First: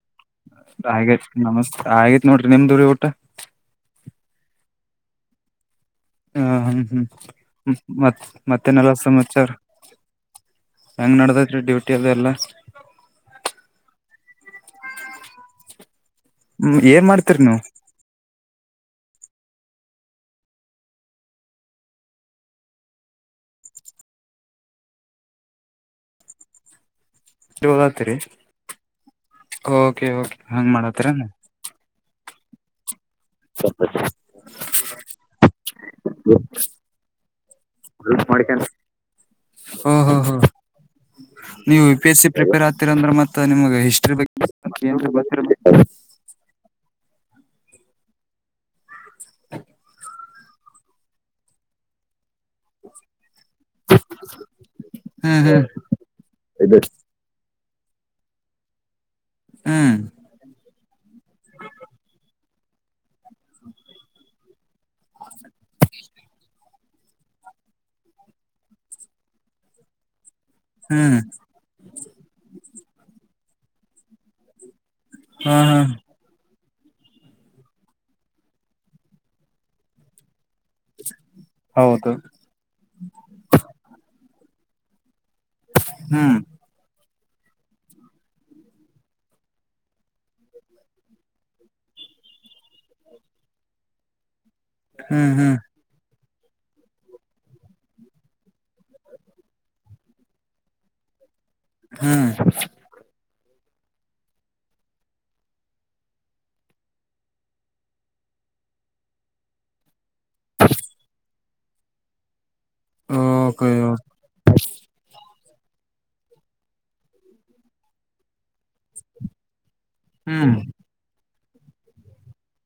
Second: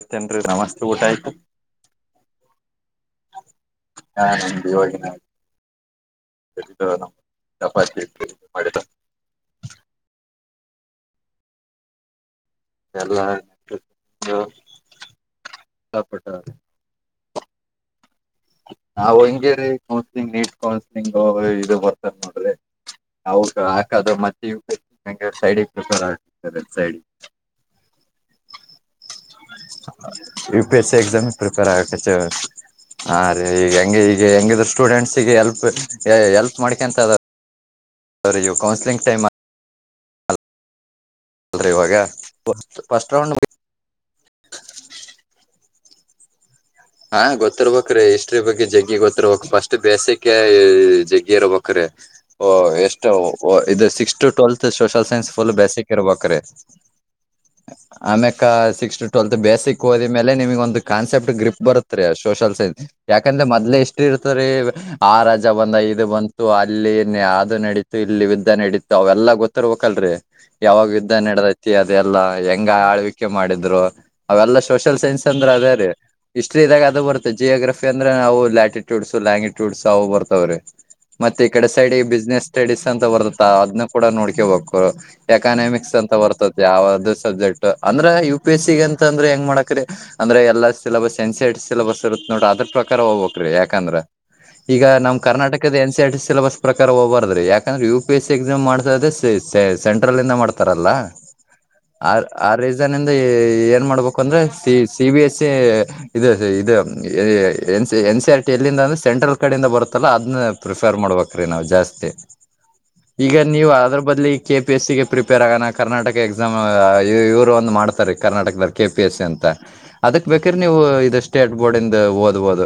ಮತ್ತೇನ್ರಿ ನಮಸ್ತೆ ಊಟ ಹಾಗೈತ್ ಆಯ್ತು [unintelligible] ನಮಸ್ ಆಗೇತ್ ನೋಡ್ರಿ ನಿಮ್ದೂರಿ ಊಟ [unintelligible] ಹ ಇದು ಹ್ಮ್ ನಮ್ ಹ್ಮ್ ಚಪಾತಿ ಮತ್ ಮತ್ತೆ ಮಾಡಿದ ನೆಲ್ಲ ಸಮಾಚಾರ. ಹೆಂಗ್ ನಡದೈತ್ರಿ ಡ್ಯೂಟಿ ಅದೆಲ್ಲ. ಎಲ್ಲ [unintelligible] ಹ್ಮ ಏನ್ ಮಾಡ್ತೀರಿ ನೀವು. ಅವ್ ಹಂಗೆ ರೀ ಕೌನ್ಸ್ಲಿಂಗ್ ನೀಟ್ ಕೌನ್ಸ್ಲಿಂಗ್ ಇ ಬರ್ತಾರ ನೋಡ್ರಿ. ಹೌದಾ ಹಂಗಾದ್ರ ಮತ್ತೆ ಹೆಂಗರ ಸೈಡಿ ಇಟ್ಟಿರ್ತಾರ ಅನಸ್ತಿದೆ ಸೈಡ. ನೀವು ಓದಾತ್ತೀರಿ. ಓಕೆ ಓಕೆ ಯು ಹಂಗ ಪಿ ಎಸ್ ಸಿ ಮಾಡಾತ್ತಿರೆನ. ಎಕ್ಸಾಮ್ ಪ್ರಿಪೇರ್ ಆಗಕತ್ತೇವ ಹಾ ರೀ ಈಗ ಹೆಂಗೆ ಈಗ ಹೆಂಗಿದ್ರು ಸ್ಟೂಡೆಂಟ್ಸ್ಗೆ ಹೆಲ್ಪ್ ಹೆಲ್ಪ್ ಮಾಡ್ಕೊಂತದ. ಯುಸ್ ಮಾಡ್ಕೊಂಡ ಹೊ ಹೊ ಅಲ್ರಿ ನೀವು ಇವಾಗ U P S C prepare ಆಗ್ತಿರ ಅಂದ್ರ ಫಸ್ಟ್ ರೌಂಡ್ ಮತ್ತೆ ನಿಮಗ ಹಿಸ್ಟರಿ ಬಗ್. ಆ ದೇವರಿಗೆ ಗೊತ್ತಿರ್ತಿತ್ತ. ಹಾ ಗೊತ್ತಿರ್ಬೇಕ ಹಿಸ್ಟರಿ ಬಗ್ಗೆ ಜಗ್ಗಿ ಗೊತ್ತಿರ್ಬೇಕ ಫಸ್ಟ್ ಬೇಸಿಕ ಜಗ್ಗಿ ಇರ್ಬೇಕ ರೀ. ಒ ಎಷ್ಟವು ಇದು six to twelfth social science full hmm basic ಇರ್ಬೇಕರಿ ಆಮ್ಯೇಕ ಸಿಕ್ಸ್ ಟ್ವೆಲ್ತ್ ಬೇಸಿಕ್ ಹ್ಮ್ ಹ್ಮ್ ಓದಿದ್ಮೇಲೆ ನಿಮ್ಗ ಒಂದು ಕಾನ್ಸಪ್ಟ್ ಗ್ರಿಪ್ ಬರುತ್ತತ್ರಿ ಸೋಷಲ್ ಸೈನ್ಸ್. ಯಾಕಂದ್ರೆ ಮೊದ್ಲೇ ಹಿಸ್ಟರಿ ಇರ್ತದರಿ ಆ ರಾಜಾ ಬಂದಾ ಇದು ಬಂತು. ಲ್ಲಿ ನೇ ಯಾದು ನಡೀತು ಇಲ್ಲಿ ಯುದ್ಧ ನಡೀತು ಅವೆಲ್ಲಾ ಗೊತ್ತಿರಬೇಕಲಂಡ್ರಿ ಯಾವಾಗ ಯುದ್ಧ ಹ್ಮ್ ನಡದೈ. ತ್ತಿ ಅದೆಲ್ಲಾ ಹೆಂಗ ಆಳ್ವಿಕೆ ಮಾಡಿದ್ರು ಅವೆಲ್ಲಾ ಸೋಷಲ್ ಸೈನ್ಸ್ ಅಂದ್ರ ಹಾ ಅದೇ ಹಾ ರೀ. ಹಿಸ್ಟ್ರಿದಾಗ ಅದು ಬತ್ತೆ ಜಿಯೋಗ್ರಫಿ ಅಂದ್ರ ನಾವು ಲ್ಯಾಟ್ಯಡ್ಸ್ ಲ್ಯಾಗಟ್ಯೂಡ್ಸ್ ಅವು ಬರ್ತವ್ರೀ. ಮತ್ತೆ ಈ ಕಡೆ ಸೈಡಿಗೆ ಹೌದು ಬಿಸ್ನೆಸ್ ಸ್ಟಡೀಸ್ ಅಂತ ಬರುತಾವ ಅದ್ನ ಕೂಡ ನೋಡ್ಕೇಬೇಕು. ಎಕಾನಾಮಿಕ್ಸ್ ಅಂತ ಹ್ಮ್ ಬರ್ತದ. ಯಾವ್ದು ಸಬ್ಜೆಕ್ಟ್ ಅಂದ್ರೆ ಯು ಪಿ ಎಸ್ ಸಿ ಅಂತ ಅಂದ್ರೆ ಹೆಂಗ ಮಾಡಕ್ರಿ ಅಂದ್ರೆ ಎಲ್ಲಾ ಸಿಲೆಬಸ್. ಏನಸೆನ್ಸೆಡ್ ಸಿಲೆಬಸ್ ಇರುತ್ತ ನೋಡ್ರ ಅದ್ರ ಪ್ರಕಾರ ಹೋಗ್ಬೇಕ ರೀ ಯಾಕಂದ್ರ. ಈಗ ನಮ್ಮ ಹ್ಮ್ ಹ್ಮ್ ಕರ್ನಾಟಕದ ಎನ್ ಸಿ ಆಡಿಸ್. ಸಿಲೆಬಸ್ ಪ್ರಕಾರ ಹೋಗಬಾರದ್ರಿ ಯಾಕಂದ್ರ U P S C exam ಮಾಡ್ಸೆ ಸೆಂಟ್ರಲ್ಂದ ಮಾಡ್ತಾರಲ್ಲ. [inaudible] ಆ ಆ ರೀಸನಿಂದ ಏನ್ ಮಾಡ್ಬೇಕು ಅಂದ್ರ C C B S C. ಇದ ಇದ N C N C R T ಎಲ್ಲಿಂದ ಅಂದ್ರ ಸೆಂಟ್ರಲ್ ಕಡೆಯಿಂದ ಬರುತ್ತಲ್ಲ ಅದ್ನ. ಪ್ರಿಪೇರ್ ಮಾಡ್ಬೇಕ್ರೀ ನಾವು ಜಾಸ್ತಿ ಈಗ ಓಕೆ ನೀವು ಅದ್ರ ಬದ್ಲಿ. ಕೆ ಪಿ ಎಸ್ ಸಿ ಗೆ ಪ್ರಿಪೇರ್ ಆಗಣ ಕರ್ನಾಟಕ ಎಕ್ಸಾಮ್ ಇವರು ಒಂದು ಮಾಡ್ತಾರೆ ಕರ್ನಾಟಕದಾಗ. ಕೆ ಪಿ ಎಸ್ ಸಿ ಅಂತ ಅದಕ ಬೇಕರ ಹ್ಮ್ ನೀವು ಇದು ಸ್ಟೇಟ್ ಬೋರ್ಡಂದ ಓದಬೋದು.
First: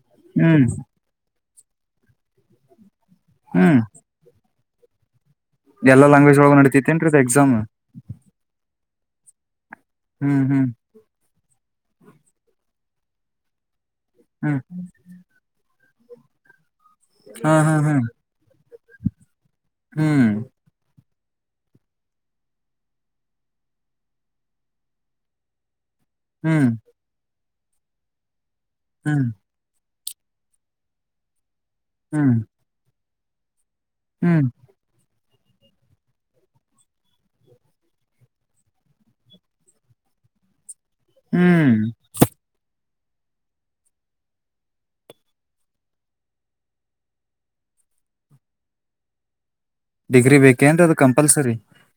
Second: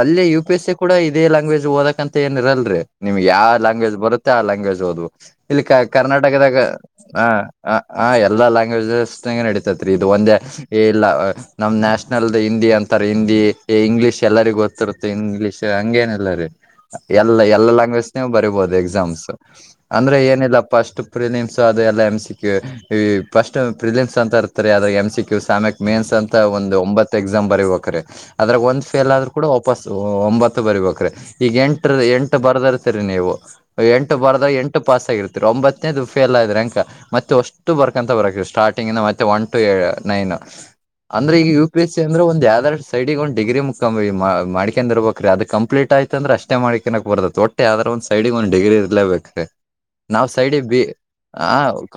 ಅಲ್ಲಿ U P hmm S C ಕೂಡ ಇದೇ ಲಯಾಂಗ್ವೇಜ್ ದ ಓದಕ ಅಂತ ಏನ ಇರಲ ರಿ ನಿಮ್ಗೆ ಹ್ಮ್ ಯಾವಲ್ಯಾಂಗ್ವೇಜ್ ಬರತ್ತ. ತ್ತ ಆ ಲ್ಯಾಂಗ್ವೇಜ್ ಒದು ಇಲ್ಲಿಕ ಎಲ್ಲಾ ಲ್ಯಾಂಗ್ವೇಜ್ ಒಳಗ ಕರ್ನಾಟಕದಾಗ ನಡಿತೈತೇನ್ರೀ ಇದ ಹ ಎಕ್ಸಾಮ್ ಹ ಹ ಎಲ್ಲಾ ಲ್ಯಾಂಗ್ವೇಜಸ್ ನಡೀತೈತ್ ರೀ ಇದು ಒಂದೇ ಹ್ಮ್ ಹ್ಮ್ ಇಲ್ಲ ನಮ್ಮ ನ್ಯಾಷನಲ್ದ ಹಿಂದಿ. ಅಂತಾರ ಹಿಂದಿ ಇಂಗ್ಲೀಷ್ ಎಲ್ಲರಿಗ ಹ್ಮ್ ಗೊತ್ತಿರುತ್ತೆ ಇಂಗ್ಲೀಷ್ ಹಂಗೇನೆಲ್ಲರಿ. ಎಲ್ಲ ಹಾ ಎಲ್ಲಾ ಹಾ ಹ್ಮ್ ಲ್ಯಾಂಗ್ವೇಜ್ನ್ಯಾಗ ಬರಿಬಹುದು ಎಕ್ಸಾಮ್ಸ್ ಅಂದ್ರೆ ಹ್ಮ್ ಏನಿಲ್ಲ. ಫಸ್ಟ್ ಪ್ರಿಲಿಮ್ಸ್ ಅದು ಎಲ್ಲ ಎಮ್ ಸಿಕ್ ಫಸ್ಟ್ ಪ್ರಿಲಿಮ್ಸ್ ಅಂತ ಇರ್ತಾರೆ ಅದ ಎಮ್ ಸಿ ಸ್ಯಕ್. ಮೇನ್ಸ್ ಅಂತ ಹ್ಮ್ ಒಂದ ಒಂಬತ್ ಎಕ್ಸಾಮ್ ಬರಿಬೇಕ್ರಿ ಅದ್ರಾಗ ಒಂದ್ ಫೇಲ್ ಹ್ಮ್ ಆದ್ರೂ ಕೂಡ ವಾಪಸ್ ಒಂಬತ್ತು ಬರಿಬೇಕ್ರಿ ಈಗ ಎಂಟ ಹ್ಮ್ ಎಂಟು ಬರ್ದಿರ್ತೀರಿ ನೀವು. ಎಂಟು ಹ್ಮ್ ಬರದಾಗ ಎಂಟು ಪಾಸ್ ಆಗಿರ್ತೀರ ಒಂಬತ್ತತ್ನೇದು ಫೇಲ್ ಆದ್ರೆ ಹೆಂಗ. ಮತ್ತೆ ವಷ್ಟು ಬರ್ಕಂತ ಬರಬೇಕ ಸ್ಟಾರ್ಟಿಂಗಿಂದ ಮತ್ತೆ ಒನ್ ಟು ನೈನ್. ಅಂದ್ರೆ ಈಗ U hmm P S C ಅಂದ್ರ ಒಂದ ಯಾದರ. ಸೈಡಿಗೆ ಒಂದ ಡಿಗ್ರಿ ಮುಗೀಸ್ಕೊಂಡ ಮಾಡಿಕೊಂಡನ್ ಇರ್ಬೇಕ್ರೀ ಅದು ಕಂಪ್ಲೀಟ್ ಆಯತ ಅ್ರ ಅಷ್ಟೇ ಮಾಡಿಕೆಣಕ ಬರ್ತಾ ಒಟ್ಟ. ಟ್ಟ ಯಾವದ್ರ ಒಂದ್ ಸೈಡ್ಗೆ ಒಂದ್ ಡಿಗ್ರಿ ಇರ್ಲೇಬೇಕ. ಡಿಗ್ರಿ ಬೇಕೆಂಡ್ರಿ ಅದ ಕಂಪಲ್ಸರಿ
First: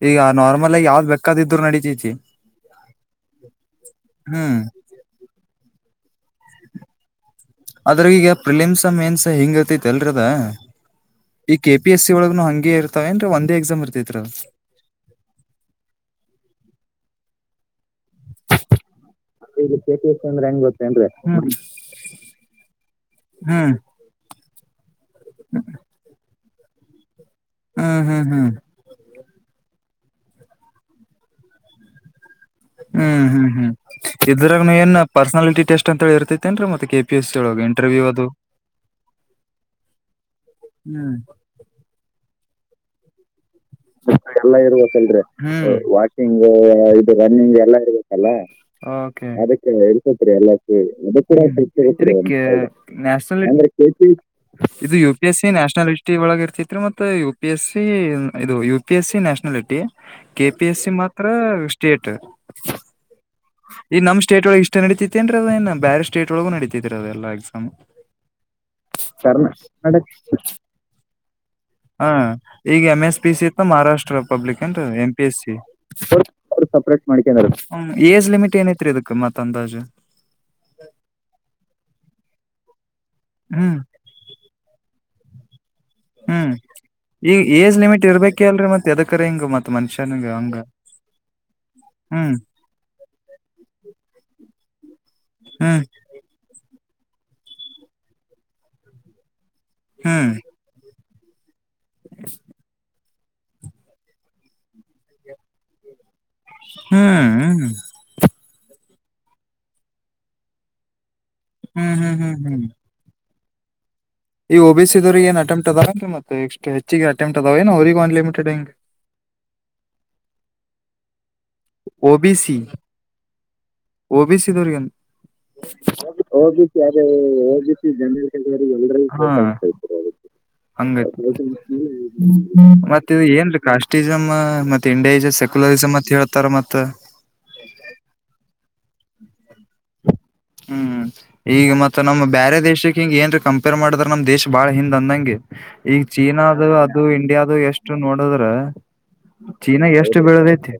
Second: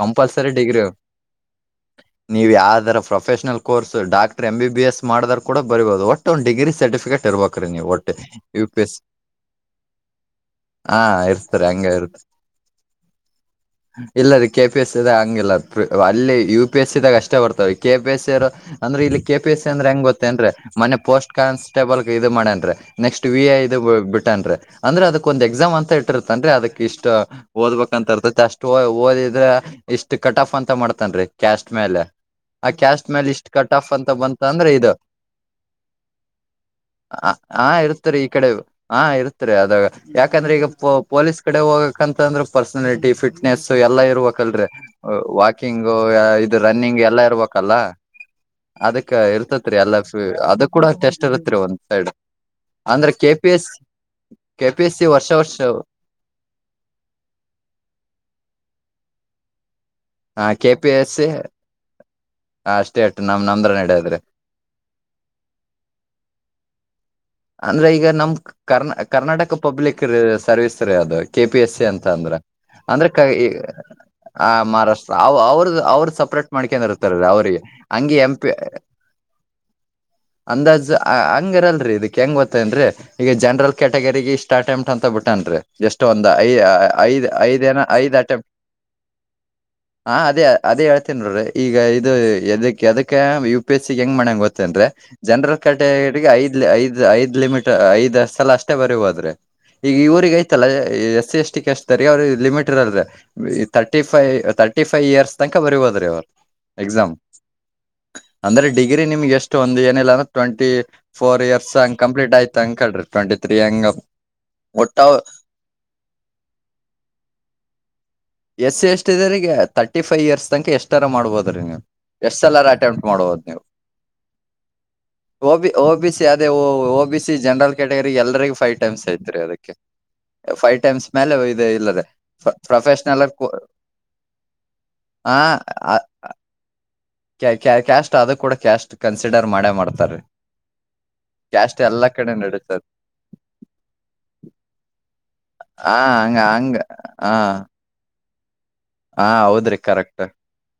ಈಗ ನಾರ್ಮಲ್ ಆಗಿ ಯಾವ್ದ್ ಬೇಕಾದಿದ್ರು ನಡೀತೀತಿ. ನೀವು ಯಾವ್ದರ professional course doctor M hmm B S. ಮಾಡಾದೋರ ಕೂಡ ಬರಿಬಹದು ಒಟ್ಟ ಒಂದು ಡಿಗ್ರಿ ಸರ್ಟಫಿಕೇಟ್ ಇರಬೇಕ. ಅದ್ರಿಗ ಈಗ ಪ್ರಲಿಂ ಮೇನ್ಸ ಹಿಂಗತಿ ಅಲ್ಲಡ್ರಿ ಅದ. ಹಾ ಇರ್ ಈ ಕೆ ಪಿ ಎಸ್ಸಿ ಒಳಗ್ನು ಹಂಗೆ ಇರ್ತವೆನ್ರಿ ಒಂದೇ ಎಕ್ಸಾಮ್ ಇರ್ತೈತ್ರಿ ಅದು. ಇಲ್ಲರೀ ಕೆ ಪಿ ಎಸೀದಾಗ ಹಾಂಗಿಲ್ಲದ ಅಲ್ಲಿ ಯು ಪಿ ಎಸ್ ಸಿದಾಗ ಅಷ್ಟೇ ಬರ್ತವ ಕೆ ಪಿ ಎಸ್ ಸಿರ ಅಂದ್ರ ಇಲ್ಲಿ ಕೆ. ಪಿ ಎಸಿ ಇಲ್ಲಿ ಅಂದ್ರ ಕೆ ಪಿ ಹೆಂಗೊತ್ತ. ಎಸ್ ಸಿ ಅಂದ್ರೆ ತ್ತೆನ್ರಿ ಹೆಂಗ್ ಮನ್ನೆ ಗೊತ್ತೇನ್ರಿ ಪೋಸ್ಟ್ ಹ್ಮ್ ಕಾನ್ಸ್ಟೇಬಲ್ಕ ಇದ ಮಾಡ್ಯನ್ರಿ ನೆಕ್ಸ್ಟ್ ವಿ ಅಯ್ ದು ಹ್ಮ್ ಬಿಟ್ಟನ್ರಿ. ಅಂದ್ರ ಅದಕ್ಕ ಒಂದ ಎಕ್ಸಾಮ್ ಅಂತ ಇಟ್ಟಿರ್ತನ್ರಿ ಅದಕ್ ಇಷ್ಟ್ ಹ್ಮ್ ಓದ್ಬೇಕಂತ ಇರ್ತತಿ ಹ್ಮ್ ಅಷ್ಟು ಓ ಓದಿದ್ರ. ಇಷ್ಟ್ ಕಟಾಫ್ ಅಂತ ಮಾಡ್ತನ್ರಿ ಕ್ಯಾಸ್ಟ್ ಮೇಲೆ. ಆ ಕ್ಯಾಸ್ಟ್ ಮ್ಯಾಲ ಇಷ್ಟ್ ಕಟಾಫ್ ಅಂತ ಬಂತಂದ್ರ ಇದು. ಪರ್ನಾಲಿಟಿಟೆಸ್ಟ್ಂತ ಇರ್ತೈತಿ. ತೆನ್ರಿ ಮತ್ ಹ ಹಾ ಇರ್ತರಿ ಈ ಕಡೆ ಹಾ ಇರ್ತರಿ ಅದಾಗ ಯಾಕಂದ್ರೆ ಈಗ ಪೊ ಹ್ಮ್ ಪೊಲೀಸ್. ಈ ಕಡೆ ಹೋಬೇಕಂತಂದ್ರ ಪರ್ಸನಾಲಿಟಿ ಫಿಟ್. ಎಲ್ಲಾ ಇರ್ಬೇಕಲ್ರಿ ವಾಕಿಂಗ್ ವಾಕಿಂಗ್ ಇದು ರನ್ನಿಂಗ್ ಇದು ಎಲ್ಲಾ ರನ್ನಿಂಗ್ ಇರ್ಬೇಕಲ್ಲ ಎಲ್ಲಾ ಇರ್ಬೇಕ. ಲ್ಲ ಅದಕ್ ಅದಕ್ಕೆ ಇರ್ತತ್ರಿ ಎಲ್ಲ ಅದ ಕೂಡ ಟೆಸ್ಟ್ ಇರತ್ರಿ ಒಂದ್ ಸೈಡ್ ಇದಕ್ಕೆ ಅಂದ್ರೆ ಕೆ ನ್ಯಾಷಲ್ ಪಿ ಎಸ್ [unintelligible] ಇದು U P S C national. [unintelligible] ಒಳಗ ಇರ್ತಿತ್ರಿ ಮತ್ತೆ ಯು ಪಿ ಎಸ್ ಸಿ ಇದು U P S C nationality. K P S C ಮಾತ್ರ ಸ್ಟೇಟ್. ಹ ಅಷ್ಟೇ ಅಟ್ ನಮ್ನನಂದ್ರ ನಡ್ಯದ್ರಿ. ಸ್ಟೆ ನಡಿತಿತ್ ಏನ್ರಿ ಅದು ಏನ್ ಬ್ಯಾರೆ ಸ್ಟೇಟ್ ಒಳ್ಗು ನಡಿತಿತ್ರಿ ಅದ ಎಲ್ಲಾ ಎಕ್ಸಾಮ್. ಅಂದ್ರ ಈಗ ನಮ್ಕ. ಕರ್ನ್ ಕರ್ನಾಟಕ ಪಬ್ಲಿಕ್ ಸರ್ವಿಸ್ ರೀ ಅದ ಕೆ ಪಿ ಎಸ್ಸಿ ಹಾ ಅಂತಂದ್ರ. ಈಗ M S. P C Maharashtra ಪಬ್ಲಿಕೆನ್ರಿದ ಎಂ ಮಹಾರಾಷ್ಟ್ರ ಪಿ ಅವ ಎಸ್ಸಿ ಅವ್ರದ ಅವ್ರ ಸಪ್ರೇಟ್ ಮಾಡ್ಕೊಂಡ್ ಸಪ್ರೆಟ್ ಇರ್ತಾರೀ ಮಾಡಿಕೆಂದರ. ಅವ್ರಿಗೆ ಹ್ಮ್ ಹಂಗೆ ಏಜ್ ಎಂ ಪಿ ಲಿಮಿಟ್ ಏನೈತ್ರಿ ಇದಕ್ ಮತ್ತ ಅಂದಾಜ. ಅಂದಾಜ್ ಹ ಹಂಗ ಇರಲ್ರಿ ಇದಕ್ ಹೆಂಗ್ ಗೊತ್ತೇನ್ರಿ ಈಗ ಜನರಲ್ ಹ್ಮ್ ಕೆಟ್ ಕೆಟಗೆರಿಗಿ ಸ್ಟಾಟ್ ಎಮ್ಟ್ ಅಂತ ಬಿಟ್ಟನ್ರಿ. ಎಷ್ಟು ಒಂದು ಐ ಹ್ಮ್ ಐದ್ ಈಗ ಏಜ್ ಐದೆನ ಲಿಮಿಟ್ ಐದ್ ಅಟೆ ಇರ್ಬೇಕ ಅಲ್ರರಿ ಮತ್ ಎದಕರ ಹಿಂಗ ಮತ್ ಮನುಷ್ಯನ್ಗ ಅದೇ ಹಂಗ ಅದೇ ಹೇಳ್. ತ್ತೇನರಿ ಈಗ ಇದು ಹ್ಮ್ ಎದಕೆದಕ್. ಯು ಪಿ ಎಸ್ಸಿ ಗ ಹೆಂಗ್ ಮಾಡ್ಯನ್ ಗೊತ್ತೇನ್ರಿ ಜನರಲ್ ಹ್ಮ್ ಕ್ಯಾಟಗ್ಯಟಿಗ್ ಐದ ಲೆ ಐದ. ಐದ್ ಲಿಮಿಟ್ ಐದ್ ಸಲ ಅಷ್ಟೇ ಬರಿಬೋದ್ರಿ ಈಗ ಈ ಹ್ಮ್ ಊರಿಗ್ ಐತಲ್ಲ ಎಸ್ಸಿ ಎಸ್ಟಿ ತರಿ ಅವರೀಗ ಲಿಮಿಟ್ ಇರಲ್ಲರಿ thirty five thirty five years ತಂಕ ಬರಿಬೋದ್ರೀ ಅವ್ರು. ಹ್ಮ್ಮ್. ಅಂದ್ರ ಡಿಗ್ರಿ ನಿಮ್ಗ ಎಷ್ಟ ಒಂದ ಏನಿಲ್ಲ ಅಂದ್ರ ಟ್ವೆಂಟಿ ಫೋರ್ ಇಯರ್ಸ್ ಹ್ಮ್ ಹಂಗ್ ಹ್ಮ್ ಕಂಪ್ಲೀಟ್ ಹ್ಮ್ ಹ್ಮ್ ಆಯ್ತ ಅಂಕಳ್ರಿ. ಟ್ವೆಂಟಿ ತ್ರೀ ಹಂಗಾ. ಈ ಓ ಬಿ ಸಿ ದವ್ರೀಗ ಏನ್ ಅಟೆಂಪ್ಟ್ ಅದಾವ ಏನ್ರಿ ಮತ್ ಎಕ್ಸಟ್ರ ಹೆಚ್ಚಿಗ ಅಟೆಂಪ್ಟ್ ಅದವೇನು ಅವ್ರಿಗೂ ಅನ್ ಲಿಮಿಟೆಡ್ ಹಿಂಗ. ತಿದೆರಿಗ್ಯ ತರ್ಟಿ ಫೈವ ಇಯರ್ಸ್ತಂಕ ಎಷ್ಟರ ಮಾಡ್ಬೋದರಿ ನೀವು. ಓ ಬಿ ಎಷ್ಟ್ ಸಿ ಸಲಾರ ಅಟೆಂಪ್ಟ್ ಮಾಡ್ಬೋದು ನೀವು ಓ ಬಿ ಸಿ ದವ್ರಿಗ O B O B C ಅದೇ O B C general category ಎಲ್ಲರಿಗೂ ಫೈವ್ ಟೈಮ್ಸ್ ಹ್ಮ. ಐತ್ರಿ ಅದಕ್ಕೆ ಫೈವ್ ಹಂಗ ಟೈಮ್ಸ್ ಮೇಲೆ ಇದು ಇಲ್ಲದೆ ಮತ್ತ ಇದ ಪ್ರೊಫೆಷನಲ್ ಏನ್ಲೆ ಕಾಸ್ಟಿಜಮ್ ಮ ತಿಂಡೇಜ ಸೆಕ್ಯುಲರಿಜಮ್ ಅತ್ ಹೇಳ್ತಾರ ಮತ್ತ. ಕ್ಯಾ ಕ್ಯಾ ಕ್ಯಾಸ್ಟ್ ಅದ ಕೂಡ ಕ್ಯಾಸ್ಟ್ ಕನ್ಸಿಡರ್ ಮಾಡೇ ಮಾಡ್ತಾರೀ. ಹ್ಮ್ ಈಗ ಮತ್ತ ನಮ್ಮ್ ಬ್ಯಾರೆ ದೇಶಕ್ಕ ಹಿಂಗ ಎನ್ರೆ ಕಂಪೇರ್ ಮಾಡಿದ್ರ ನಮ್ ದೇಶ್ ಬಾಳ ಹಿಂದ್ ಅಂದಂಗೆ. ಆ ಈಗ ಹಂಗ ಚೀನಾದು ಹಂಗ ಅದು ಹಾ ಇಂಡಿಯಾದು ಎಷ್ಟು ನೋಡುದ್ರ. ಹಾ ಹೌದ್ರಿ ಚೀನಾ ಎಷ್ಟ ಕರೆಕ್ಟ್ ಬೆಳದೈತಿ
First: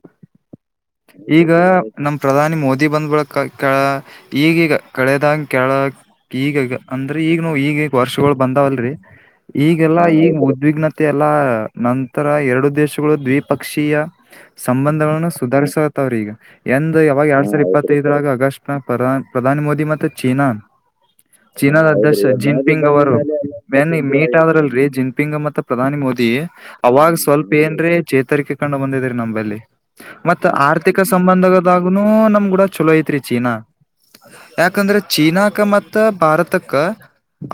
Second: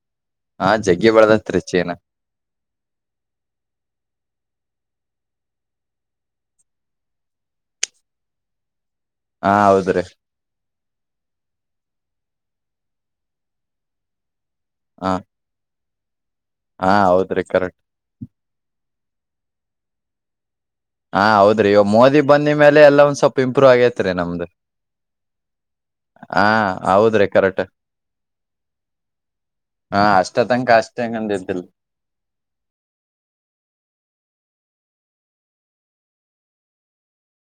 ಹಾ ಜಗ್ಗಿ ಈಗ ಬೆಳದತ್ರಿ ಚೀನಾ ನಮ್. ಪ್ರಧಾನಿ ಮೋದಿ ಬಂದ್ಬಿಳ ಕೆ ಈಗೀಗ ಕಳೆದಂಗೆ ಕೆಳಗ ಈಗ ಈಗ ಅಂದ್ರೆ ಈಗನು ಈಗ ಈಗ ವರ್ಷಗಳು ಬಂದಾವಲ್ರೀ ಹಾ ಹೌದ್ರಿ ಈಗೆಲ್ಲಾ ಈಗ ಉದ್ವಿಗ್ನ ಮತ್ ಎಲ್ಲ ನಂತರ ಎರಡು ದೇಶಗಳು ದ್ವಿಪಕ್ಷೀಯ ಹ ಸಂಬಂಧಗಳನ್ನು ಸುದರ್ಶತ್ ಅವ್ರೀಗ ಹಾ ಎಂದ ಯಾವಾಗ ಹೌದ್ರಿ ಎರಡು ಸಾವಿರ ಕರೆಕ್ಟ್ ಇಪ್ಪತ್ತು ಇದರಾಗ ಅಗಸ್ಟ್ ನ ಪರ ಪ್ರಧಾನಿ ಮೋದಿ ಮತ್ತೆ ಚೀನಾ ಹಾ ಹೌದ್ರಿ ಇವ ಚೀನಾದ ಮೋದಿ ಅಧ್ಯಕ್ಷ ಬಂದಿ ಮೇಲೆ ಜಿನ್ಪಿಂಗ್ ಎಲ್ಲ ಅವರು ಒಂದ್ ಸ್ವಲ್ಪ ಇಂಪ್ರೂವ್ ಮೆನ್ ಆಗೇತ್ರಿ ಮೀಟ್ ನಮ್ದು ಆದ್ರಲ್ರಿ ಜಿನ್ಪಿಂಗ್ ಮತ್ತೆ ಪ್ರಧಾನಿ ಮೋದಿ ಹಾ ಅವಾಗ ಹೌದ್ರಿ ಸ್ವಲ್ಪ ಕರೆಕ್ಟ್ ಏನ್ರ ಚೇತರಿಕೆ ಕಂಡು ಬಂದಿದ್ರಿ ನಂಬಲ್ಲಿ ಹಾ ಅಷ್ಟ ಮತ್ತ ತನಕ ಆರ್ಥಿಕ ಅಷ್ಟೇ ಹಂಗಂದಿದ್ದಿಲ್ ಸಂಬಂಧದಾಗನು ನಮ್ಗೂಡ ಚಲೋ ಐತ್ರಿ ಚೀನಾ ಯಾಕಂದ್ರೆ ಚೀನಾಕ ಮತ್ತ ಭಾರತಕ್ಕ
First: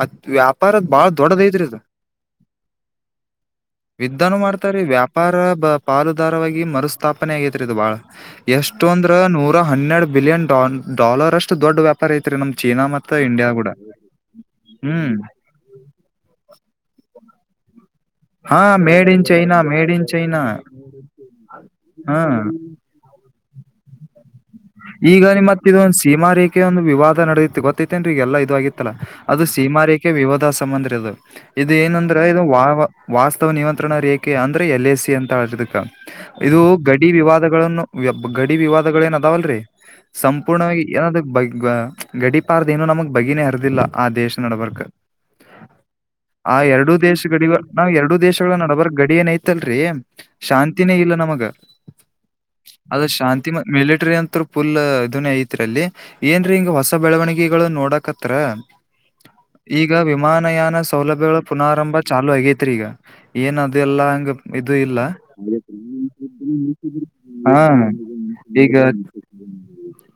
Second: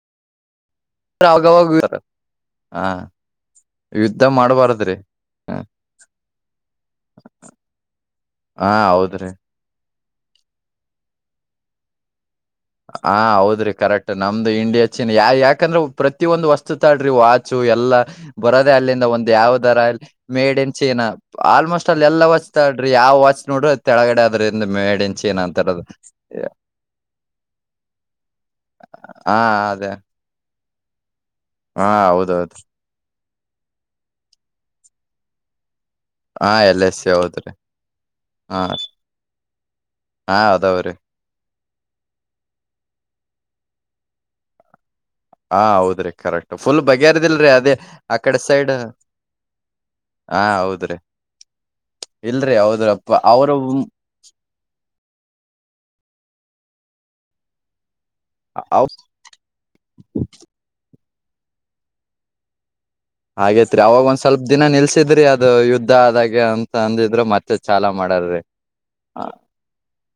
ಅತ್ ವ್ಯಾಪ್ ಪರ ಬಾಳ ದೊಡ್ದ ಐತ್ರಿ ಅದು ಅವಾಗವಾಗ ಹಾ ಯುದ್ಧ ಯುದ್ದಾನ ಮಾಡ್ತಾರೀ ಮಾಡ್ಬಾರ್ದ್ರಿ ವ್ಯಾಪಾರ ಬ ಪಾಲುದಾರವಾಗಿ ಮರುಸ್ಥಾಪನೆ ಆಗೇತ್ರಿ ಇದು ಬಾಳ ಹಾ ಎಷ್ಟೊಂದ್ರ ಹೌದ್ರಿ ನೂರ ಹನ್ನೆರಡು ಬಿಲಿಯನ್ ಡಾಲ ಡಾಲರ್ ಅಷ್ಟು ದೊಡ್ಡ ವ್ಯಾಪ್ ಇ [unintelligible] ನಮ ಚೀನ ಹ ಹೌದ್ರಿ ಕರೆಕ್ಟ್ ನಮ್ದು ಇಂಡಿಯಾ ಚೀನ್ ಹ್ಮ್ ಯ ಯಾಕಂದ್ರ ಪ್ರ ಪ್ರತಿ ಒಂದು ವಸ್ತು ತಾಡ್ರಿ ವಾಚು ಎಲ್ಲಾ ಹಾ ಬರೋದೆ ಅಲ್ಲಿಂದ ಮೇಡ್ ಇನ್ ಒಂದ್ ಚೈನಾ ಯಾವದರ made in China made in China almost ಅಲ್ಲಿ ಹಾ ಎಲ್ಲಾ ವಸ್ತಾ ರೀ ಯಾವ ವಾಚ್ ನೋಡ್ರ ಕೆಳಗಡೆ ಅದ್ರಿಂದ ಮೇಡ ಇನ್ ಚೀನಾ ಅಂತರದು ಕೆ ಒಂದು ವಿವಾದ ನಡದಿತ್ತು ಗೊತ್ತಿತ್ತೇಂದ್ರಿ ಈಗ ಎಲ್ಲಾ ಇದು ಆಗತ್ತಲ್ಲ ಹಾ ಅದು ಸೀಮಾ ಅದೇ ರೇಖೆ ವಿವಾದ ಸಂಬಂಧ್ರಿ ಅದು ಇದು ಹಾ ಏನಂದ್ರೆ ಇದು ಹೌದೌದು ವಾ ವಾಸ್ತವ ನಿಯಂತ್ರಣ ರೇಖೆ ಅಂದ್ರೆ ಎಲ್ ಎ ಸಿ ಅಂತ ಹೇಳದಕ್ಕ ಹಾ ಇದು ಎಲ್ ಎಸ್ ಗಡಿ ಸಿ ಹೌದ್ರಿ ವಿವಾದಗಳನ್ನುಯಾಪ್ ಗಡಿ ಹಾ ವಿವಾದಗಳೇನ ವಲ್ರಿ [unintelligible] ಹಾ ಅದಾವ್ರಿ ಸಂಪೂರ್ಣವಾಗಿ ಬಗ್ ಗಡಿಪಾರ್ದ ಏನು ನಮಗ್ ಬಗನೇ ಹರದಿಲ್ಲ ಆ ದೇಶ ನಡಬರ್ಕ್ ಹಾ ಹೌದ್ರಿ ಕರೆಕ್ಟ್ ಆ ಫುಲ್ ಎರಡೂ ದೇಶ ಬಗೆರ್ದಿಲ್ರಿ ಗಡಿಗಳು ಅದೇ ನಾವ್ ಎರಡೂ ಆ ಕಡೆ ದೇಶಗಳ ಸೈಡ್ ನಡಬರ್ ಗಡಿ ಏನ ಐತಲ್ರಿ ಶಾಂತಿನೇ ಇಲ್ಲ ನಮಗ ಇಲ್ರರಿ ಹೌದ್ರಪ್ಪ ಅವ್ರ ಅಂತ ಫುಲ್ ಇದನ್ನೇ ಐತ್ರಿ ಅಲ್ಲಿ ಏನ್ ರೀ ಹಿಂಗ ಹೊಸ ಬೆಳವಣಿಗೆಗಳು ನೋಡಕ ತ್ರ ಅವ್ ಈಗ ವಿಮಾನಯಾನ ಸೌಲಭ್ಯಗಳ ಪುನಾರಂಭ ಚಾಲೂ ಆಗೇತ್ರಿ ಈಗ ಏನ್ ಹಾಗೇತ್ರಿ ಅವಾಗ ಅದೆಲ್ಲಾ ಒಂದ್ ಹಂಗ ಸ್ವಲ್ಪ ದಿನ ಇದು ಇಲ್ಲ ನಿಲ್ಸಿದ್ರಿ ಅದು ಯುದ್ಧ ಆದಾಗ ಅಂತ ಹ ಈಗ ಹಾ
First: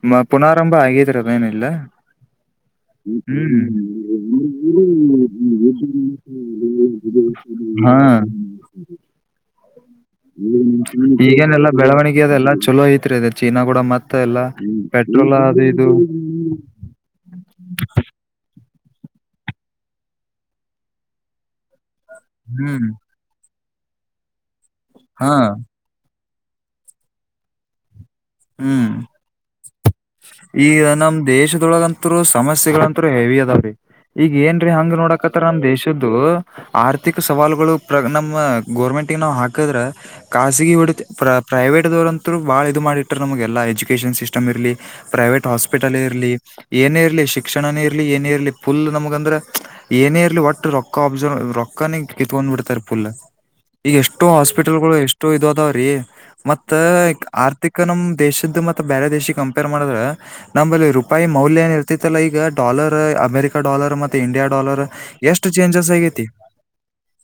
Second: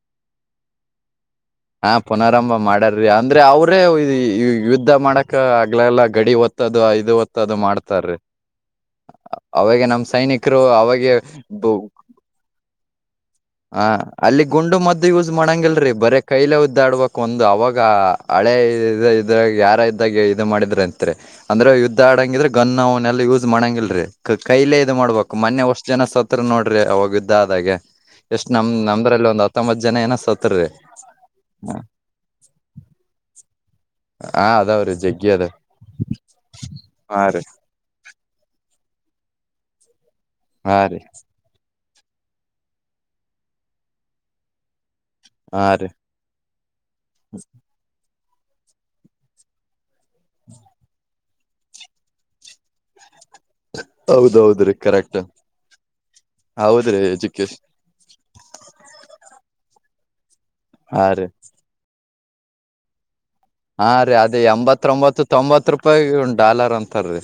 ಮ ಪುನಾರಂಭ ಆಗಿದರ ನಲ್ಲ್ಮ ಹಾ ಪುನರಂಭ ಮಾಡಾರ್ರಿ [unintelligible] ಅಂದ್ರೆ ಅವ್ರೇ ಇ- ಇ- ಯುದ್ಧ ಮಾಡಕ್ ಆಗ್ಲೆಲ್ಲ ಗಡಿ ಒತ್ತದು ಇದು ಒತ್ತದು ಹ ಮಾಡ್ತಾರ್ರಿ ಅವಾಗ ನಮ್ ಸೈನಿಕರು ಈಗನೆ ಅವಾಗೆ ಎಲ್ಲಾ ಬೆಳವಣಿಗೆದೆ ಅದ ಎಲ್ಲಾ ಚಲೋ ಐತ್ರಿ ಅ ಚಿ ದಿನ ಕೂಡ ಹ ಮತ್ತೆ ಎಲ್ಲ ಅಲ್ಲಿ ಗುಂಡು ಮದ್ದು ಯೂಸ್ ಪೆಟ್ರೋಲ್ ಅದು ಇದು ಮಾಡಂಗಿಲ್ರಿ ಬರೇ ಕೈಲೆ ಉದ್ದಾಡ್ಬೇಕಕ್ ಒಂದು ಅವಾಗ ಹಳೆ ಇದ ಇದ್ರಾಗ ಯಾರ ಇದ್ದಾಗ ಯುದ್ಧ ಮಾಡಿದ್ರ ಅಂತರಿ ಅಂದ್ರೆ ಯ್ಧ ಆಡಂಗಿದ್ರೆ ಗನ್ ಹ್ಮ್ ಎಲ್ಲ ಯೂಸ್ ಮಾಡಂಗಿಲ್ರಿ ಕೈಲೇ ಇದು ಹಾ ಮಾಡ್ಬೇಕು ಮನೆಷ್ಟು ಜನ ಸತ್ತ ನೋಡ್ರಿ ಅವಾಗ ಯುದ್ಧ ಇಂದಿಗೆ ಎಷ್ಟ್ ನಮ್ ಹ್ಮ್ ನಮ್ದ್ರಲ್ಲಿ ಒಂದ್ ಹತ್ತೊಂಬತ್ತು ಜನ ಏನ ಸತ್ರಿ ಈಗ ನಮ್ ದೇಶದೊಳಗಂತರು ಸಮಸ್ಯೆಗಳಂತರು ಹೆವಿ ಅದಾವ ಈಗ ಹಾ ಏನ್ರೀ ಹಂಗ ಅದಾವ್ರಿ ಜಗ್ಗಿ ನೋಡಕತ್ತರ ಅದ ನಮ್ಮ್ ದೇಶದ್ದು ಆರ್ಥಿಕ ಹಾ ರೀ ಸವಾಲುಗಳು ಪ್ರ ನಮ್ಮ ಗೋರ್ಮೆಂಟ್ಗ ನಾವು ಹಾಕಿದ್ರ ಖಾಸಗಿ ಹಾ ಹೊಡೆ ರೀ ಪ್ರ ಪ್ರೈವೇಟ್ ದವ್ರಂತರು ಬಾಳ ಇದು ಮಾಡಿಟ್ಟ್ರ ನಮಗೆ ಎಲ್ಲ ಎಜುಕೇಶನ್ ಸಿಸ್ಟಮ್ ಇರ್ಲಿ ಪ್ರೈವೇಟ್ ಹಾ ರೀ ಹಾಸ್ಪಿಟಲ್ ಇರ್ಲಿ ಏನೇ ಇರ್ಲಿ ಶಿಕ್ಷಣನೇ ಇರ್ಲಿ ಏನ ಇರ್ಲಿ ಫುಲ್ ನಮಗಂದ್ರ ಏನೇ ಇರ್ಲಿ ಒಟ್ಟು ರೊಕ್ಕ ಒಬ್ಸರ್ವ್ ರೊಕ್ಕನೆ ಕಿತ್ಕೊಂಡ್ ಬಿಡ್ತಾರೆ ಫುಲ್. ಈಗ ಎಷ್ಟೋ ಹೌದೌದ್ರಿ ಹಾಸ್ಪಿಟಲ್ ಗಳು ಕರೆಕ್ಟ್ ಎಷ್ಟು ಇದ ಅದಾವ್ರೀ ಮತ್ತ ಹೌದ್ರಿ ಎಜುಕೇಶನ್ ಆರ್ಥಿಕ್ ಕ ನಮ್ ದೇಶದ ಮತ್ತ ಬೇರೆ ದೇಶ ಕಂಪೇರ್ ಮಾಡಿದ್ರ ನಮ್ಮಲ್ಲಿ ಹಾ ರೂಪಾಯಿ ರೀ ಮೌಲ್ಯನೆ ಇರ್ ತಿತಲ್ಲ ಈಗ ಡಾಲರ್ ಅಮೆರಿಕ್ ಹಾ ಡಾಲರ್ ರೀ ಮತ್ತೆ ಅದೇ ಇಂಡಿಯಾ ಡಾಲರ್ ಎಂಬತ್ತೊಂಬತ್ತು ಎಷ್ಟು ತೊಂಬತ್ ಚೇಂಜಸ್ ರೂಪಾಯಿ ಆಗೈತಿ. ಡಾಲರ್ ಅಂತಾರೀ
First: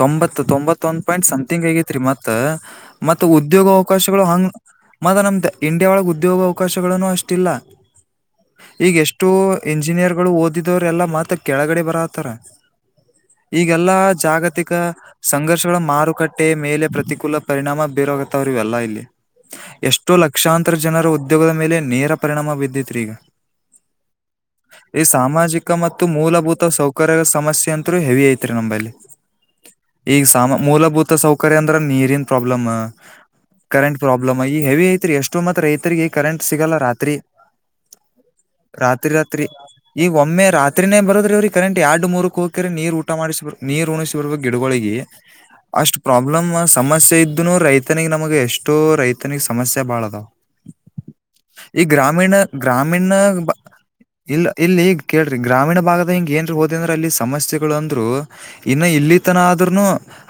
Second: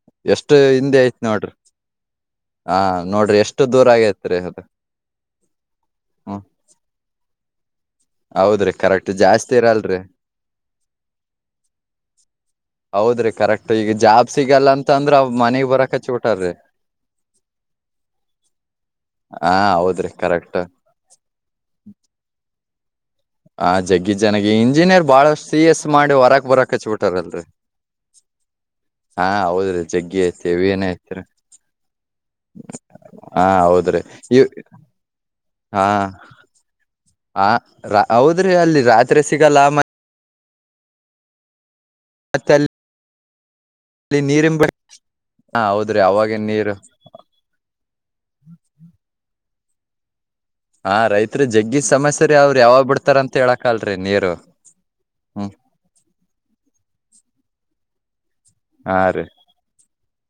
ತೊಂಬತ್ ಎಷ್ಟು ತೊಂಬತ್ತೊಂದ ಹಿಂದೆ ಐತ್ ಪಾಯಿಂಟ್ ನೋಡ್ರಿ ಸಮ್ಥಿಂಗ್ ಆಗೈತ್ರಿ ಮತ್ ಹಾ ಮತ್ ನೋಡ್ರಿ ಎಷ್ಟು ಉದ್ಯೋಗ ದೂರ ಅವಕಾಶಗಳು ಆಗೇತ್ರಿ ಹಂಗ್ ಅದು ಮತ್ ನಮ್ದ ಇಂಡಿಯಾ ಒಳಗ್ ಉದ್ಯೋಗ ಹ್ಮ್ ಅವಕಾಶಗಳನು ಅಷ್ಟಿಲ್ಲ. ಹೌದ್ರಿ ಈಗ ಕರೆಕ್ಟ್ ಎಷ್ಟು ಜಾಸ್ತಿ ಇರಲ್ರಿ ಇಂಜಿನಿಯರ್ಗಳು ಓದಿದವರೆ ಎಲ್ಲ ಮತ್ತ ಕೆಳಗಡೆ ಬರತ್ತಾರ. ಹೌದ್ರಿ ಕರೆಕ್ಟ್ ಈಗ ಈಗೆಲ್ಲಾ ಜಾಬ್ ಸಿಗಲ್ಲ ಜಾಗತಿಕ ಅಂತ ಅಂದ್ರ ಅವ್ ಮನಿಗ್ ಸಂಘರ್ಷಗಳ ಬರಕ್ ಹಚ್ಚಿ ಮಾರುಕಟ್ಟೆ ಬಿಟ್ಟಾರ್ರಿ ಮೇಲೆ ಪ್ರತಿಕೂಲ ಪರಿಣಾಮ ಬಿರೋಗತ್ತ ಅವ್ರ ಎಲ್ಲಾ ಇಲ್ಲಿ ಹಾ ಹೌದ್ರಿ ಎಷ್ಟೋ ಕರೆಕ್ಟ್ ಲಕ್ಷಾಂತರ ಜನರು ಉದ್ಯೋಗದ ಮೇಲೆ ನೇರ ಪರಿಣಾಮ ಬಿದ್ದೈತ್ರಿ ಈಗ. ಆ ಜಗ್ಗಿ ಜನಗೆ ಈ ಇಂಜಿನಿಯರ್ ಬಾಳ ಸಿ ಸಾಮಾಜಿಕ ಎಸ್ ಮತ್ತು ಮಾಡಿ ಹೊರಕ್ ಮೂಲಭೂತ ಬರಕ್ ಹಚ್ಚಿ ಸೌಕರ್ಯದ್ ಬಿಟ್ಟಾರಲ್ರಿ ಸಮಸ್ಯೆ ಅಂತ್ರು ಹೆವಿ ಐ ತ್ರಿ ನಂಬಲ್ಲಿ ಹಾ ಹೌದ್ರಿ ಜಗ್ಗಿ ಈಗ ಐತಿ ಸಾಮ್ ಏನೇ ಮೂಲಭೂತ ಐತ್ರಿ ಸೌಕರ್ಯ ಅಂದ್ರ ನೀರಿನ್ ಪ್ರಾಬ್ಲಮ್ಮ ಹಾ ಕರೆಂಟ್ ಹೌದ್ರಿ ಪ್ರಾಬ್ಲಮ ಇವ್ ಈ ಹೆವಿ ಐತ್ರಿ ಎಷ್ಟು ಮತ್ ರೈತರಿಗೆ ಕರೆಂಟ್ ಸಿಗಲ್ಲ ರಾತ್ರಿ ಹ ಹೌದ್ರಿ ಅಲ್ಲಿ ರಾತ್ರಿ ಸಿಗಲ್ಲ ಮ ಈಗ ಒಮ್ಮೆ ರಾತ್ರಿನೇ ಬರೋದ್ರಿ ಅವ್ರಿ ಕರೆಂಟ್ ಎರಡು ಮೂರಕ್ ಮತ್ತೆ ಹೋಗಕ್ರೆ ನೀರ್ ಊಟ ಮಾಡಿಸಿ ನೀರ್ ಉಣಿಸಿ ಅಲ್ಲಿ ಬರ್ಬೇಕು ನೀರಿನ್ ಬಿ ಗಿಡಗೊಳಿಗೆ ಹಾ ಅಷ್ಟ್ ಹೌದ್ರಿ ಅವಾಗ ಪ್ರಾಬ್ಲಮ್ ನೀರು ಸಮಸ್ಯೆ ಇದ್ದುನು ರೈತನಿಗೆ ನಮಗೆ ಎಷ್ಟೋ ರೈತನಿಗೆ ಸಮಸ್ಯೆ ಬಾಳದಾವ್. ಹಾ ರೈತ್ರಿ ಜಗ್ಗಿ ಸಮಸ್ಯ ರೀ ಅವ್ರು ಯಾವಾಗ್ ಗ್ರಾಮೀಣ ಬಿಡ್ತಾರಂತ ಬ- ಹೇಳಕಾಗಲ್ರಿ ನೀರು. ಇಲ್ಲ ಇಲ್ಲಿ ಕೇಳ್ರಿ ಹ್ಮ್ ಗ್ರಾಮೀಣ ಭಾಗದ ಹಿಂಗ ಏನ್ರ್ ಹೋದ ಅಂದ್ರೆ ಅಲ್ಲಿ ಸಮಸ್ಯೆಗಳು ಅಂದ್ರು ಇನ್ನು ಹಾ ಇಲ್ಲಿ ರೀ ತನ ಆದ್ರೂನೂ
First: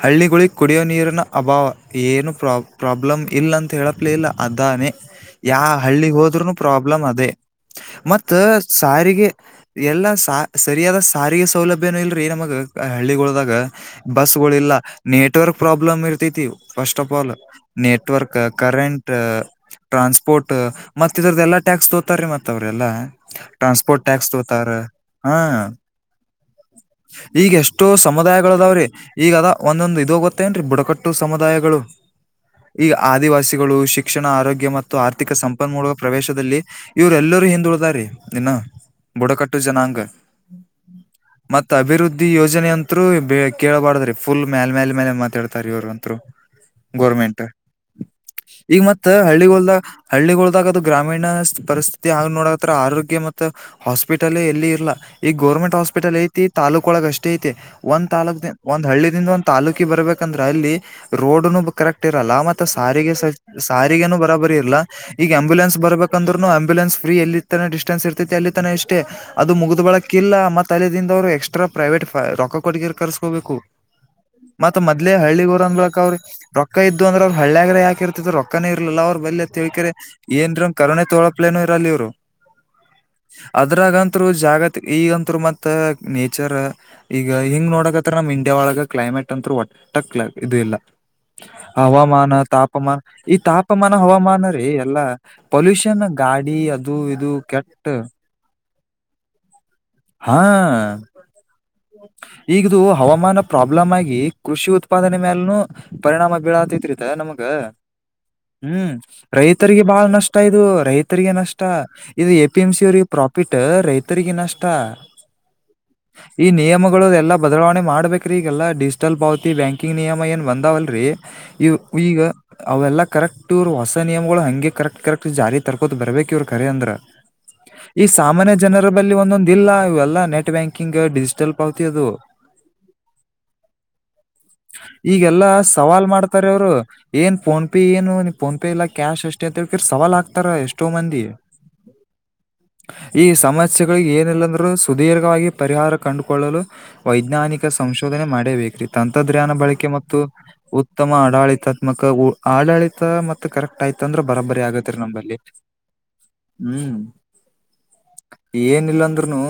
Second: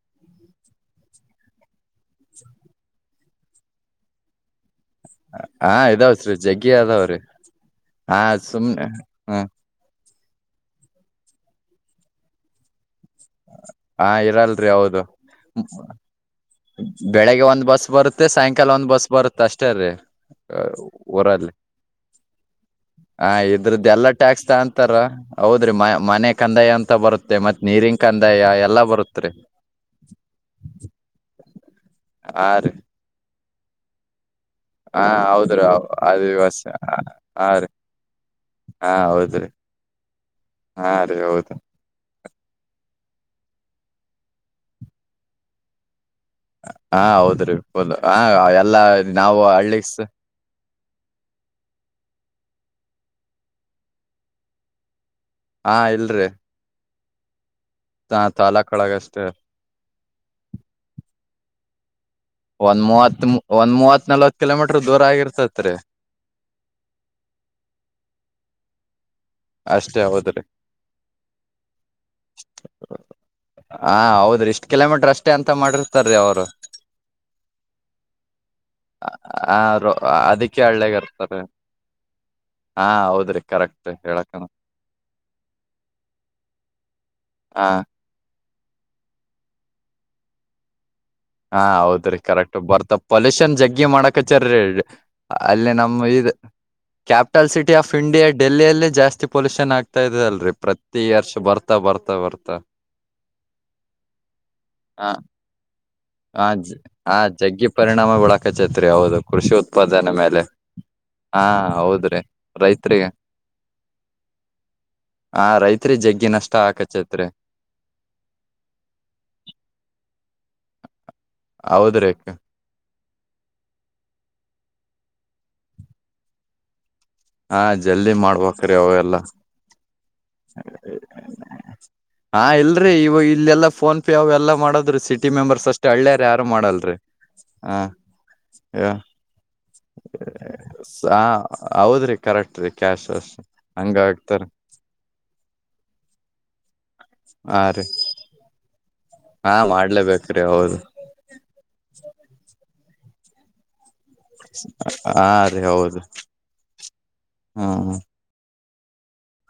ಹಳ್ಳಿಗಳಿಗೆ ಕುಡಿಯೋ ನೀರಿನ ಅಭಾವ ಏನು ಪ್ರಾಬ್ ಪ್ರಾಬ್ಲಮ್ ಇಲ್ಲ ಅಂತ ಹೇಳಪ್ಲೇ ಇಲ್ಲ ಅದಾನೇ ಯಾ ಹಾ ಹಳ್ಳಿಗ್ ಇದಾವ್ರಿ ಹೋದ್ರುನು ಜಗ್ಗಿ ಪ್ರಾಬ್ಲಮ್ ಅದಾವ್ರಿ ಅದೇ ಹಾ ಮತ್ತ ಸುಮ್ನೆ ಸಾರಿಗೆ ಹ್ಮ ಎಲ್ಲಾ ಸ ಸರಿಯಾದ ಸಾರಿಗೆ ಸೌಲಭ್ಯನು ಇಲ್ರಿ ನಮಗ ಹಳ್ಳಿಗಳದಾಗ ಹಾ ಬಸ್ಗಳು ಇರಲ್ರಿ ಇಲ್ಲ ಹೌದು ನೆಟ್ವರ್ಕ್ ಪ್ರಾಬ್ಲಮ್ ಇರ್ತೈತಿ. ಫಸ್ಟ್ ಆಫ್ ಆಲ್ ಬೆಳಿಗ್ಗೆ ಒಂದ್ ಬಸ್ ಬರುತ್ತೆ ನೆಟ್ವರ್ಕ್ ಸಾಯಂಕಾಲ ಒಂದ್ ಬಸ್ ಕರೆಂಟ್ ಬರುತ್ತೆ ಅಷ್ಟೇ ರೀ ಟ್ರಾನ್ಸ್ ಟ್ ಮತ್ ಇದ್ರದ್ ಊರಲ್ಲಿ ಎಲ್ಲ ಟ್ಯಾಕ್ಸ್ ತೋತಾರೀ ಮತ್ ಅವ್ರೆಲ್ಲಾ ಹ ಇದ್ರದ್ದ ಟ್ರಾಸ್ಪೋರ್ಟ್ ಎಲ್ಲಾ ಟ್ಯಾಕ್ಸ್ ತೋಗ್ ತಾರ ಅಂತಾರ ಹಾ ಹೌದ್ರಿ ಮ ಮನೆ ಕಂದಾಯ ಅಂತ ಬರುತ್ತೆ ಈಗ ಮತ್ ಎಷ್ಟೋ ನೀರಿನ್ ಕಂದಾಯ ಎಲ್ಲಾ ಸಮುದಾಯಗಳದಾವ್ರಿ ಬರುತ್ರಿ ಈಗದ ಒಂದೊಂದಿದಾವ್ ಗೊತ್ತೆನ್ರಿ ಬುಡಕಟ್ಟು ಸಮುದಾಯಗಳು ಹಾ ರಿ ಈ ಆದಿವಾಸಿಗಳು ಶಿಕ್ಷಣ ಆರೋಗ್ಯ ಮ ಮತ್ತು ಹಾ ಆರ್ಥಿಕ ಹೌದ್ರಿ ಸಂಪನ್ಮೂಲ ಪ್ರವೇಶದಲ್ಲಿ ಆದಿವಾಸ ಇವ್ರ್ ಎಲ್ಲಾರೂ ಹಾ ರೀ ಹಿಂದುಳ್ದಾರಿ ಇನ್ನ ಹಾ ಹೌದ್ರಿ ಬುಡಕಟ್ಟು ಜನಾಂಗ ಹಾ ರೀ ಹೌದ್ ಮತ್ ಅಭಿವೃದ್ಧಿ ಯೋಜನೆ ಅಂತ್ರು ಬ ಕೇಳಬಾರ್ದ್ರಿ ಫುಲ್ ಮ್ಯಲ್ ಮ್ಯಾಲ್ ಮ್ಯಾಲೆ ಮಾತಾಡ್ತಾರಿ ಇವ್ರ್ ಅಂತ್ರು. ಹಾ ಹೌದ್ರಿ ಫುಲ್ ಹ ಎಲ್ಲಾ ನಾವು ಹಳ್ಳಿಸ್ ಹಳ್ಳಿಗಳೊಳದಾಗ ಅದು ಗ್ರಾಮೀಣಾಸ್ ಪರಿಸ್ಥಿತಿ ಹಾಗ್ ನೋಡತ್ರ ಆರೋಗ್ಯ ಮತ್ತ ಹಾಸ್ಪಿಟಲ್ ಎಲ್ಲಿ ಇರ್ಲ. ಈಗ ಹಾ ಗೌರ್ಮೆಂಟ್ ಹಾಸ್ಪಿಟಲ್ ಇಲ್ರಿ ಐತಿ ತಾಲೂಕು ಒಳಗ ಅಷ್ಟೇ ಐತಿ ಒಂದ ತಾಲುಕ್ ದ ತಾಲೂಕ್ ಒಂದ ಒಳಗ ಅಷ್ಟೇ ಹಳ್ಳಿದಿಂದ್ ಒಂದ್ ತಾಲ್ಲೂಕಿ ಬರಬೇಕಂದ್ರ ಅಲ್ಲಿ ರೋಡ್ನು ಕರೆಕ್ಟ್ ಟಿರಲ್ಲ ಮತ್ತ ಒಂದ್ ಸಾರಿಗೆ ಮೂವತ್ ಸ ಒಂದ್ ಮೂವತ್ ಸಾರಿಗೆ ನಲ್ವತ್ ಬರಬರಿ ಇರ್ಲ್ಲ ಕಿಲೋಮೀಟರ್ ದೂರ ಈಗ ಆಗಿರ್ತತ್ರಿ ಆಂಬ್ಯುಲೆನ್ಸ್ ಬ ಬರ್ಬೇಕಂದ್ರುನು ಆಂಬ್ಯುಲೆನ್ಸ್ ಫ್ರೀ ಎಲ್ಲಿತನ ಡಿಸ್ಟೇನ್ಸ್ ಇರ್ತತಿ ಅಲ್ಲಿ ತನ ಎಷ್ ಅಷ್ಟೇ ಅದು ಮುಗಿದ್ ಅಷ್ಟೇ ಬಳಕ್ ಇಲ್ಲ ಹೌದ್ರಿ ಮತ್ತ ತಲೆದಿಂದ ಅವ್ರು ಎಕ್ಸ್ಟ್ರಾ ಪ್ರೈವೇಟ್ ರೊಕ್ಕ ಕೊಟ್ಟಗಿರ್ ಕರ್ಸ್ಕೋಬೇಕು. ಹಾ ಹೌದ್ರಿ ಇಷ್ಟ್ ಮತ್ತ ಕಿಲೋಮೀಟರ್ ಮದ್ಲೇ ಅಷ್ಟೇ ಅಂತ ಹಳ್ಳಿಗುರ ಅಂದಕ ಮಾಡಿರ್ತಾರೀ ಅವ್ರಿ ಅವ್ರು ರೊಕ್ಕ ಇದ್ದು ಅಂದ್ರೆ ಅವ್ರ ಹಳ್ಳಿಯಾಗ್ರ ಯಾಕೆ ಇರ್ತಿದ್ರೊ. ಕನ ಇರ್ಲಿಲ್ಲ ಅವ್ರು ಬಲ್ಲಿ. ಆ ತಿಳ್ಕ ರೊ- ಅದಕ್ಕೆ ಏನ್ರ ಹಳ್ಳ್ಯಾಗ ಕರೋನೆ ಇರ್ತಾರ ತೊಳಪ್ಲೇನು ಇರಲ್ಲಿ ಇವ್ರು ಹಾ ಹೌದ್ರಿ ಕರೆಕ್ಟ್ ಅದ್ರಾಗತ್ರು ಹೇಳಕನ ಜಾಗ ಈಗಂತರು ಮತ್ತ ನೇಚರ್ ಈಗ ಹಾ ಹಿಂಗ್ ನೋಡಕ ನಮ್ ಇಂಡಿಯಾ ಒಳಗ ಕ್ಲೈಮೇಟ್ ಅಂತೂ ಒಟ್ಟ ಇದು ಇಲ್ಲ ಹಾ ಹೌದ್ರಿ ಹವಾಮಾನ ಕರೆಕ್ಟ್ ಬರ್ತ ತಾಪಮಾನ ಈ ಪೊಲ್ಯೂಷನ್ ಜಗ್ಗಿ ತಾಪಮಾನ ಹವಾಮಾನ ಮಾಡಕಚ್ಚಾರ್ರಿ ಇಲ್ಲಾರಿ ಎಲ್ಲಾ ಅಲ್ಲಿ ಪೊಲ್ಯೂಷನ್ ನಮ್ಮ ಇದ್ ಗಾಡಿ ಅದು ಇದು ಕ್ಯಾಪಿಟಲ್ ಸಿಟಿ ಕೆಟ್ಟ ಆಫ್ ಇಂಡಿಯಾ ಡೆಲ್ಲಿಯಲ್ಲಿ ಜಾಸ್ತಿ ಪೊಲ್ಯೂಷನ್ ಆಗ್ತಾ ಇದೆ ಹಾ ಅಲ್ರರಿ ಪ್ರತಿ ವರ್ಷ ಬರ್ತಾ ಬರ್ತಾ ಬರ್ತಾ ಈಗದು ಹವಾಮಾನ ಪ್ರಾಬ್ಲಮ್ ಆಗಿ ಕೃಷಿ ಹ ಉತ್ಪಾದನೆ ಮೇ ಪರಿಣಾಮ ಹ ಬೀಳಾತತಿರಿತೆ ಹ ನಮಗ ಜಗ್ಗಿ ಪರಿಣಾಮ ಬೀಳಕಚೈತ್ರಿ ಹ್ಮ್ ಹೌದು ಕೃಷಿ ರೈತರಿಗೆ ಬಾಳ ಉತ್ಪಾದನೆ ನಷ್ಟ ಮೇಲೆ ಇದು ರೈತರಿಗೆ ಹಾ ನಷ್ಟ ಹೌದ್ರಿ ಇದು ಎ ಪಿ ಎಂ ಸಿ ಅವರಿಗೆ ರೈತ್ರಿಗೆ ಪ್ರಾಪ ಪಿಟ್ಟ ರೈತರಿಗೆ ನಷ್ಟ ಹ ರೈತ್ರಿ ಜಗ್ಗಿ ನಷ್ಟ ಹಾಕತ್ತ ಎಲ್ಲ ಬದಲಾವಣೆ ಮಾಡ್ಬೇಕ್ರೀ ಈಗೆಲ್ಲಾ ಡಿಜಿಟಲ್ ಪಾವತಿ ಬ್ಯಾಂಕಿಂಗ್ ನಿಯಮ ಏನ್ ಬಂದಾವಲ್ರೀ ಇವ್ ಈಗ ಹೌದ್ರಿ ಅವೆಲ್ಲ ಕರೆಕ್ಟ್ ವಾಸ ನಿಯಮಗಳು ಹಂಗೆ ಕರೆಕ್ಟ್ ಕರೆಕ್ಟ್ ಜಾರಿ ತರ್ಕೋ್ ಬರ್ಬೇಕು ಇವ್ರ ಕರೆ ಅಂದ್ರ ಹಾ ಈ ಜಲ್ದಿ ಸಾಮಾನ್ಯ ಮಾಡ್ಬ್ರೀ ಜನರ ಬಲ್ಲಿ ಅವೆಲ್ಲ ಒಂದೊಂದ ಇಲ್ಲ ಇವೆಲ್ಲ ನೆಟ್ ಬ್ಯಾಂಕಿಂಗ್ ಡಿಜಿಟಲ್ ಪಾವತಿ ಅದು ಹಾ ಇಲ್ರರಿ ಇವ ಇಲ್ಲೆಲ್ಲಾ ಫೋನ್ ಪೇ ಅವೆಲ್ಲ ಮಾಡೋದ್ರಿ ಸಿಟಿ ಈಗೆಲ್ಲಾ ಮೆಂಬರ್ಸ್ ಅಷ್ಟ್ ಸವಾಲ್ ಹಳ್ಳ್ಯಾರ ಯಾರು ಮಾಡ್ತಾರೆ ಅವ್ರು ಮಾಡಲ್ರಿ ಏನ್ ಫೋನ್ ಹ ಪೇ ಏನು ಫೋನ್ಪೇ ಇಲ್ಲ ಕ್ಯಾಶ್ ಎಷ್ಟೇ ಅಂತಕರ್ ಸವಾಲ ಅಕ್ತಾರಾ ಎಷ್ಟೋ ಹ ಮಂದಿ ಹೌದ್ರಿ ಕರೆಕ್ಟ್ ರೀ ಕ್ಯಾಶ್ ಈ ಅಷ್ಟ ಹಂಗ ಸಮಸ್ಯೆಗಳಿಗೆ ಆಗ್ತಾರ ಏನಿಲ್ಲ ಸುದೀರ್ಘವಾಗಿ ಪರಿಹಾರ ಕಂಡುಕೊಳ್ಳಲು ಹಾ ವೈಜ್ಞಾನಿಕ ರೀ ಸಂಶೋಧನೆ ಮಾಡೇವೀಗ ತಂತ್ರದ್ರ್ಯಾನ ಹಾ ಬಳಕೆ ಮತ್ತು ಮಾಡ್ಲೇಬೇಕ್ರಿ ಹೌದು ಉತ್ತಮ ಆಡಳಿತಾತ್ಮಕ ಆಡಳಿತ ಮ ಕರೆಕ್ಟ್ ಆಯ್ತ ಅಂದ್ರೆ ಬರಬರಿ ಆಗತ್ತರಿ ಹಾ ನಂಬಲ್ಲಿ ರೀ ಹೌದು ಹ್ಮ್ ಹ್ಮ್ ಏನಿಲ್ಲಾಂದ್ರುನು